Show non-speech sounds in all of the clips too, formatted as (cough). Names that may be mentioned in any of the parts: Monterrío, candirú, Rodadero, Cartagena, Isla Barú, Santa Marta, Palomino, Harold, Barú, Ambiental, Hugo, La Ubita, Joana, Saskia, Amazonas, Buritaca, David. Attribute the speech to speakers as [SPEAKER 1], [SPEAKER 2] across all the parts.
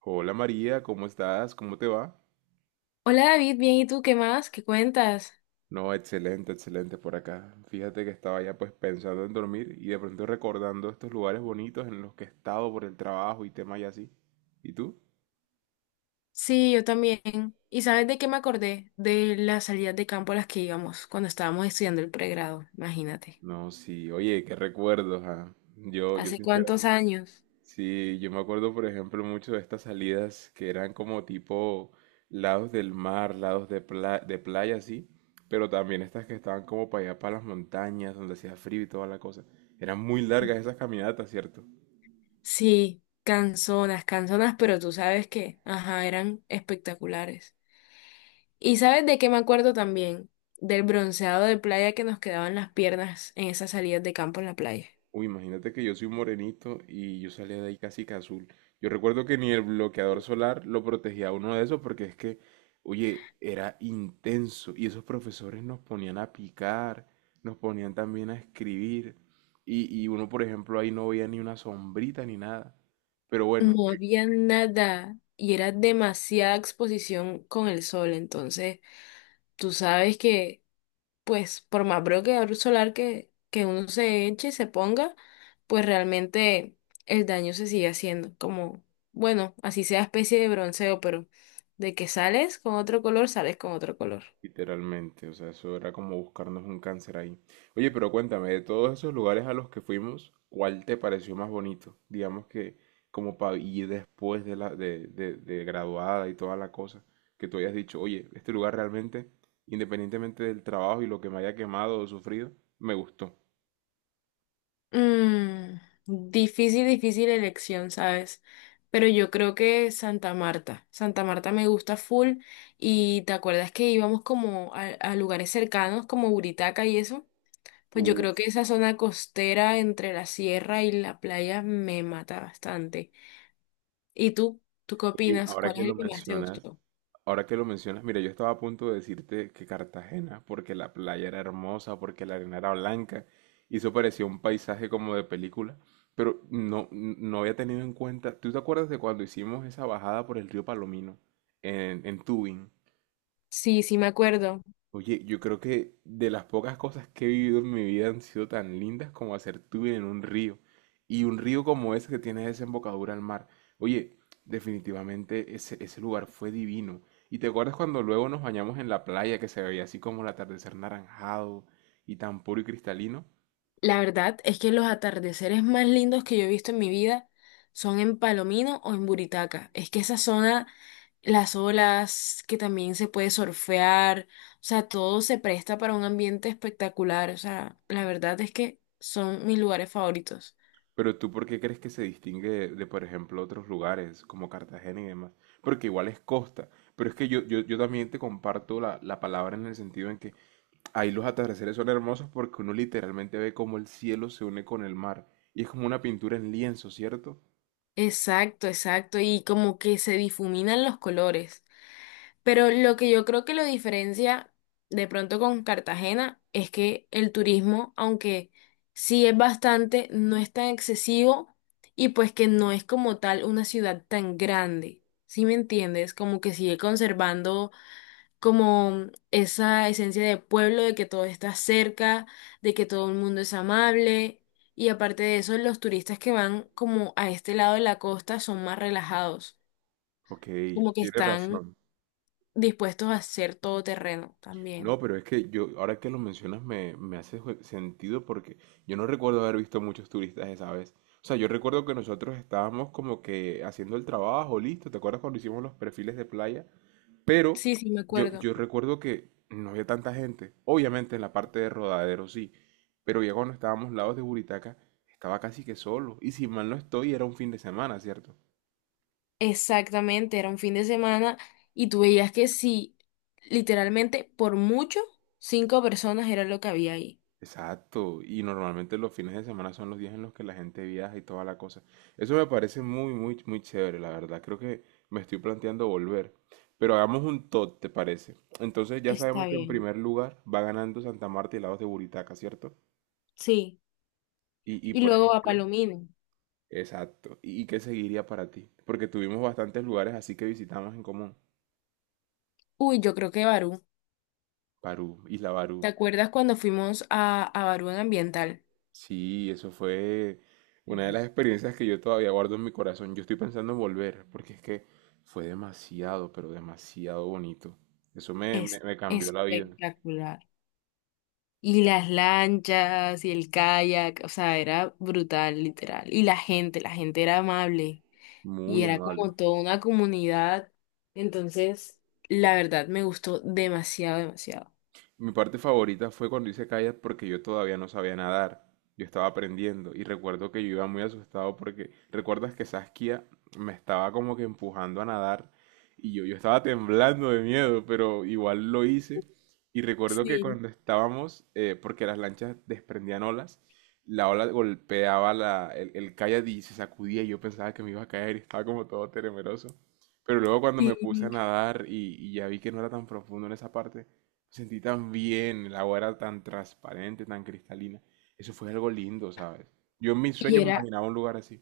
[SPEAKER 1] Hola María, ¿cómo estás? ¿Cómo te va?
[SPEAKER 2] Hola David, bien, ¿y tú qué más? ¿Qué cuentas?
[SPEAKER 1] No, excelente, excelente por acá. Fíjate que estaba ya pues pensando en dormir y de pronto recordando estos lugares bonitos en los que he estado por el trabajo y temas y así. ¿Y tú?
[SPEAKER 2] Sí, yo también. ¿Y sabes de qué me acordé? De las salidas de campo a las que íbamos cuando estábamos estudiando el pregrado, imagínate.
[SPEAKER 1] No, sí, oye, qué recuerdos, ah. Yo
[SPEAKER 2] ¿Hace cuántos
[SPEAKER 1] sinceramente.
[SPEAKER 2] años?
[SPEAKER 1] Sí, yo me acuerdo por ejemplo mucho de estas salidas que eran como tipo lados del mar, lados de playa, así, pero también estas que estaban como para allá, para las montañas, donde hacía frío y toda la cosa. Eran muy largas esas caminatas, ¿cierto?
[SPEAKER 2] Sí, canzonas, canzonas, pero tú sabes que, ajá, eran espectaculares. ¿Y sabes de qué me acuerdo también? Del bronceado de playa que nos quedaban las piernas en esas salidas de campo en la playa.
[SPEAKER 1] Uy, imagínate que yo soy un morenito y yo salía de ahí casi que azul. Yo recuerdo que ni el bloqueador solar lo protegía a uno de esos porque es que, oye, era intenso y esos profesores nos ponían a picar, nos ponían también a escribir y uno, por ejemplo, ahí no veía ni una sombrita ni nada. Pero bueno,
[SPEAKER 2] No había nada y era demasiada exposición con el sol, entonces tú sabes que, pues, por más bloqueador solar que uno se eche, se ponga, pues realmente el daño se sigue haciendo. Como, bueno, así sea especie de bronceo, pero de que sales con otro color, sales con otro color.
[SPEAKER 1] literalmente, o sea, eso era como buscarnos un cáncer ahí. Oye, pero cuéntame, de todos esos lugares a los que fuimos, ¿cuál te pareció más bonito? Digamos que como para ir después de la de graduada y toda la cosa, que tú hayas dicho, oye, este lugar realmente, independientemente del trabajo y lo que me haya quemado o sufrido, me gustó.
[SPEAKER 2] Mm, difícil, difícil elección, ¿sabes? Pero yo creo que Santa Marta. Santa Marta me gusta full. Y te acuerdas que íbamos como a lugares cercanos, como Buritaca y eso. Pues yo creo
[SPEAKER 1] Uf,
[SPEAKER 2] que esa zona costera entre la sierra y la playa me mata bastante. ¿Y tú? ¿Tú qué
[SPEAKER 1] oye,
[SPEAKER 2] opinas?
[SPEAKER 1] ahora
[SPEAKER 2] ¿Cuál es
[SPEAKER 1] que lo
[SPEAKER 2] el que más te
[SPEAKER 1] mencionas,
[SPEAKER 2] gustó?
[SPEAKER 1] ahora que lo mencionas, mira, yo estaba a punto de decirte que Cartagena, porque la playa era hermosa, porque la arena era blanca, y eso parecía un paisaje como de película, pero no, no había tenido en cuenta. ¿Tú te acuerdas de cuando hicimos esa bajada por el río Palomino en Tubing?
[SPEAKER 2] Sí, sí me acuerdo.
[SPEAKER 1] Oye, yo creo que de las pocas cosas que he vivido en mi vida han sido tan lindas como hacer tubing en un río. Y un río como ese que tiene desembocadura al mar. Oye, definitivamente ese lugar fue divino. ¿Y te acuerdas cuando luego nos bañamos en la playa que se veía así como el atardecer naranjado y tan puro y cristalino?
[SPEAKER 2] La verdad es que los atardeceres más lindos que yo he visto en mi vida son en Palomino o en Buritaca. Es que esa zona, las olas, que también se puede surfear, o sea, todo se presta para un ambiente espectacular. O sea, la verdad es que son mis lugares favoritos.
[SPEAKER 1] Pero tú, ¿por qué crees que se distingue de por ejemplo, otros lugares como Cartagena y demás? Porque igual es costa. Pero es que yo también te comparto la palabra en el sentido en que ahí los atardeceres son hermosos porque uno literalmente ve cómo el cielo se une con el mar. Y es como una pintura en lienzo, ¿cierto?
[SPEAKER 2] Exacto, exacto, y como que se difuminan los colores. Pero lo que yo creo que lo diferencia de pronto con Cartagena es que el turismo, aunque sí es bastante, no es tan excesivo y pues que no es como tal una ciudad tan grande. ¿Sí me entiendes? Como que sigue conservando como esa esencia de pueblo, de que todo está cerca, de que todo el mundo es amable. Y aparte de eso, los turistas que van como a este lado de la costa son más relajados,
[SPEAKER 1] Ok,
[SPEAKER 2] como que
[SPEAKER 1] tienes
[SPEAKER 2] están
[SPEAKER 1] razón.
[SPEAKER 2] dispuestos a hacer todo terreno también.
[SPEAKER 1] No, pero es que yo, ahora que lo mencionas, me hace sentido porque yo no recuerdo haber visto muchos turistas esa vez. O sea, yo recuerdo que nosotros estábamos como que haciendo el trabajo, listo. ¿Te acuerdas cuando hicimos los perfiles de playa? Pero
[SPEAKER 2] Sí, sí, me
[SPEAKER 1] yo,
[SPEAKER 2] acuerdo.
[SPEAKER 1] yo recuerdo que no había tanta gente. Obviamente en la parte de Rodadero sí, pero ya cuando estábamos lados de Buritaca, estaba casi que solo. Y si mal no estoy, era un fin de semana, ¿cierto?
[SPEAKER 2] Exactamente, era un fin de semana y tú veías que sí, literalmente por mucho, 5 personas era lo que había ahí.
[SPEAKER 1] Exacto. Y normalmente los fines de semana son los días en los que la gente viaja y toda la cosa. Eso me parece muy, muy, muy chévere, la verdad. Creo que me estoy planteando volver. Pero hagamos un tot, ¿te parece? Entonces ya
[SPEAKER 2] Está
[SPEAKER 1] sabemos que en
[SPEAKER 2] bien.
[SPEAKER 1] primer lugar va ganando Santa Marta y lados de Buritaca, ¿cierto?
[SPEAKER 2] Sí.
[SPEAKER 1] Y
[SPEAKER 2] Y
[SPEAKER 1] por
[SPEAKER 2] luego a
[SPEAKER 1] ejemplo,
[SPEAKER 2] Palomino.
[SPEAKER 1] exacto. ¿Y qué seguiría para ti? Porque tuvimos bastantes lugares así que visitamos en común.
[SPEAKER 2] Uy, yo creo que Barú.
[SPEAKER 1] Barú, Isla Barú.
[SPEAKER 2] ¿Te acuerdas cuando fuimos a Barú en Ambiental?
[SPEAKER 1] Sí, eso fue una de
[SPEAKER 2] Ujú.
[SPEAKER 1] las experiencias que yo todavía guardo en mi corazón. Yo estoy pensando en volver, porque es que fue demasiado, pero demasiado bonito. Eso me, me,
[SPEAKER 2] Es
[SPEAKER 1] me cambió la vida.
[SPEAKER 2] espectacular. Y las lanchas y el kayak, o sea, era brutal, literal. Y la gente era amable y
[SPEAKER 1] Muy
[SPEAKER 2] era
[SPEAKER 1] amable.
[SPEAKER 2] como toda una comunidad. Entonces, la verdad me gustó demasiado, demasiado.
[SPEAKER 1] Mi parte favorita fue cuando hice kayak porque yo todavía no sabía nadar. Yo estaba aprendiendo y recuerdo que yo iba muy asustado porque recuerdas que Saskia me estaba como que empujando a nadar y yo estaba temblando de miedo, pero igual lo hice. Y recuerdo que
[SPEAKER 2] Sí,
[SPEAKER 1] cuando estábamos, porque las lanchas desprendían olas, la ola golpeaba el kayak y se sacudía y yo pensaba que me iba a caer y estaba como todo temeroso. Pero luego cuando me puse a
[SPEAKER 2] sí.
[SPEAKER 1] nadar y ya vi que no era tan profundo en esa parte, sentí tan bien, el agua era tan transparente, tan cristalina. Eso fue algo lindo, ¿sabes? Yo en mis
[SPEAKER 2] Y
[SPEAKER 1] sueños me
[SPEAKER 2] era,
[SPEAKER 1] imaginaba un lugar así.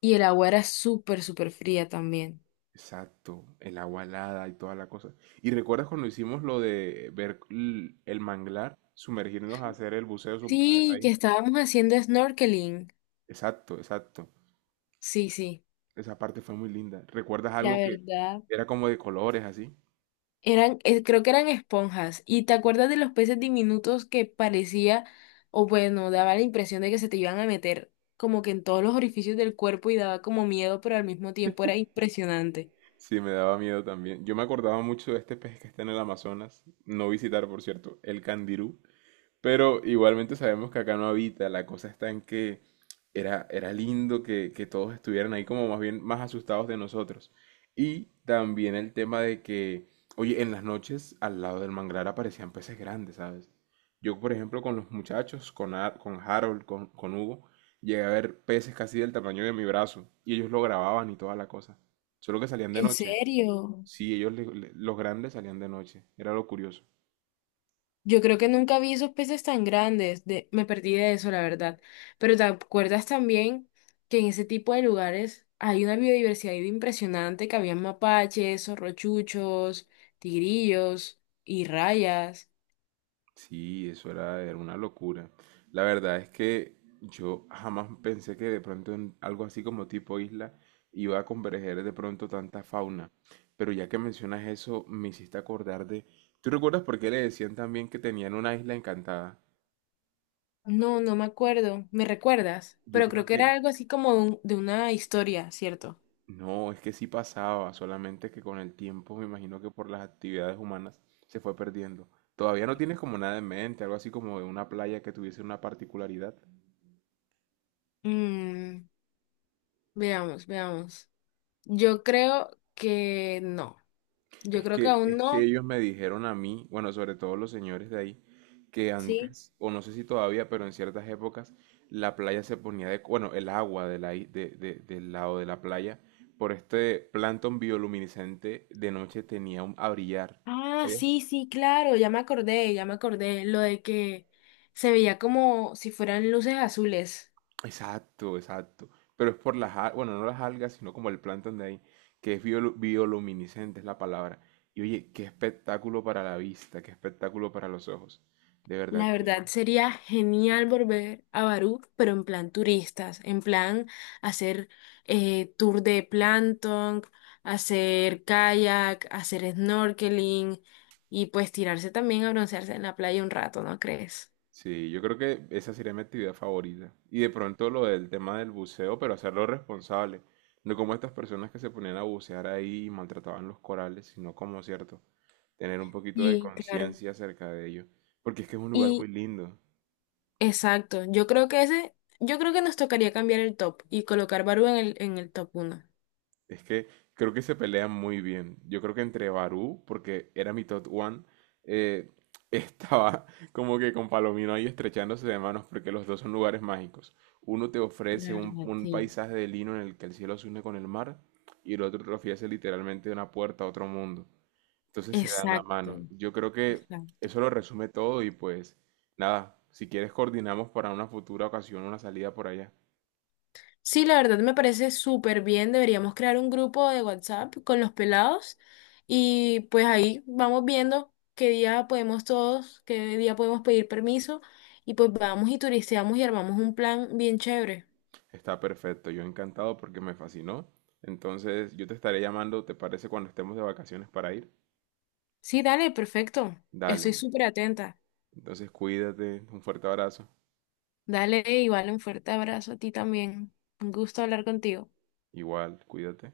[SPEAKER 2] y el agua era súper, súper fría también.
[SPEAKER 1] Exacto, el agua helada y toda la cosa. ¿Y recuerdas cuando hicimos lo de ver el manglar, sumergirnos a hacer el buceo
[SPEAKER 2] Sí, que
[SPEAKER 1] ahí?
[SPEAKER 2] estábamos haciendo snorkeling.
[SPEAKER 1] Exacto, exacto.
[SPEAKER 2] Sí, sí.
[SPEAKER 1] Esa parte fue muy linda. ¿Recuerdas
[SPEAKER 2] La
[SPEAKER 1] algo que
[SPEAKER 2] verdad.
[SPEAKER 1] era como de colores así?
[SPEAKER 2] Eran, creo que eran esponjas. ¿Y te acuerdas de los peces diminutos que parecía, o bueno, daba la impresión de que se te iban a meter como que en todos los orificios del cuerpo y daba como miedo, pero al mismo tiempo era impresionante?
[SPEAKER 1] Sí, me daba miedo también. Yo me acordaba mucho de este pez que está en el Amazonas. No visitar, por cierto, el candirú. Pero igualmente sabemos que acá no habita, la cosa está en que era, era lindo que todos estuvieran ahí como más bien más asustados de nosotros. Y también el tema de que, oye, en las noches al lado del manglar aparecían peces grandes, ¿sabes? Yo, por ejemplo, con los muchachos, con, con Harold, con Hugo, llegué a ver peces casi del tamaño de mi brazo y ellos lo grababan y toda la cosa. Solo que salían de
[SPEAKER 2] ¿En
[SPEAKER 1] noche.
[SPEAKER 2] serio?
[SPEAKER 1] Sí, ellos, los grandes salían de noche. Era lo curioso.
[SPEAKER 2] Yo creo que nunca vi esos peces tan grandes, de, me perdí de eso, la verdad. Pero ¿te acuerdas también que en ese tipo de lugares hay una biodiversidad impresionante, que había mapaches, zorrochuchos, tigrillos y rayas?
[SPEAKER 1] Sí, eso era, era una locura. La verdad es que yo jamás pensé que de pronto en algo así como tipo isla iba a converger de pronto tanta fauna. Pero ya que mencionas eso, me hiciste acordar de... ¿Tú recuerdas por qué le decían también que tenían una isla encantada?
[SPEAKER 2] No, no me acuerdo. ¿Me recuerdas?
[SPEAKER 1] Yo
[SPEAKER 2] Pero creo
[SPEAKER 1] creo
[SPEAKER 2] que era
[SPEAKER 1] que...
[SPEAKER 2] algo así como de, un- de una historia, ¿cierto?
[SPEAKER 1] No, es que sí pasaba, solamente que con el tiempo me imagino que por las actividades humanas se fue perdiendo. ¿Todavía no tienes como nada en mente, algo así como de una playa que tuviese una particularidad?
[SPEAKER 2] Mm, veamos, veamos. Yo creo que no. Yo
[SPEAKER 1] Es
[SPEAKER 2] creo que
[SPEAKER 1] que,
[SPEAKER 2] aún
[SPEAKER 1] es que
[SPEAKER 2] no.
[SPEAKER 1] ellos me dijeron a mí, bueno, sobre todo los señores de ahí, que
[SPEAKER 2] Sí.
[SPEAKER 1] antes, o no sé si todavía, pero en ciertas épocas, la playa se ponía de, bueno, el agua de del lado de la playa, por este plancton bioluminiscente de noche tenía un, a brillar.
[SPEAKER 2] Ah,
[SPEAKER 1] ¿Sabías?
[SPEAKER 2] sí, sí, claro. Ya me acordé, ya me acordé. Lo de que se veía como si fueran luces azules.
[SPEAKER 1] Exacto, exacto. Pero es por las, bueno, no las algas, sino como el plancton de ahí, que es bioluminiscente, es la palabra. Y oye, qué espectáculo para la vista, qué espectáculo para los ojos. De verdad,
[SPEAKER 2] La verdad sería genial volver a Barú, pero en plan turistas, en plan hacer tour de plancton, hacer kayak, hacer snorkeling y pues tirarse también a broncearse en la playa un rato, ¿no crees?
[SPEAKER 1] sí, yo creo que esa sería mi actividad favorita. Y de pronto lo del tema del buceo, pero hacerlo responsable. No como estas personas que se ponían a bucear ahí y maltrataban los corales, sino como, cierto, tener un poquito de
[SPEAKER 2] Sí, claro.
[SPEAKER 1] conciencia acerca de ello. Porque es que es un lugar muy
[SPEAKER 2] Y
[SPEAKER 1] lindo.
[SPEAKER 2] exacto, yo creo que ese, yo creo que nos tocaría cambiar el top y colocar Barú en el top 1.
[SPEAKER 1] Es que creo que se pelean muy bien. Yo creo que entre Barú, porque era mi top one, eh, (laughs) estaba como que con Palomino ahí estrechándose de manos, porque los dos son lugares mágicos. Uno te
[SPEAKER 2] La
[SPEAKER 1] ofrece un,
[SPEAKER 2] verdad,
[SPEAKER 1] un
[SPEAKER 2] sí.
[SPEAKER 1] paisaje de lino en el que el cielo se une con el mar, y el otro te ofrece literalmente una puerta a otro mundo. Entonces se dan la
[SPEAKER 2] Exacto,
[SPEAKER 1] mano. Yo creo que
[SPEAKER 2] exacto.
[SPEAKER 1] eso lo resume todo y pues nada, si quieres coordinamos para una futura ocasión una salida por allá.
[SPEAKER 2] Sí, la verdad me parece súper bien. Deberíamos crear un grupo de WhatsApp con los pelados y pues ahí vamos viendo qué día podemos todos, qué día podemos pedir permiso y pues vamos y turisteamos y armamos un plan bien chévere.
[SPEAKER 1] Está perfecto, yo encantado porque me fascinó. Entonces, yo te estaré llamando, ¿te parece cuando estemos de vacaciones para ir?
[SPEAKER 2] Sí, dale, perfecto.
[SPEAKER 1] Dale.
[SPEAKER 2] Estoy súper atenta.
[SPEAKER 1] Entonces, cuídate, un fuerte abrazo.
[SPEAKER 2] Dale, igual un fuerte abrazo a ti también. Un gusto hablar contigo.
[SPEAKER 1] Igual, cuídate.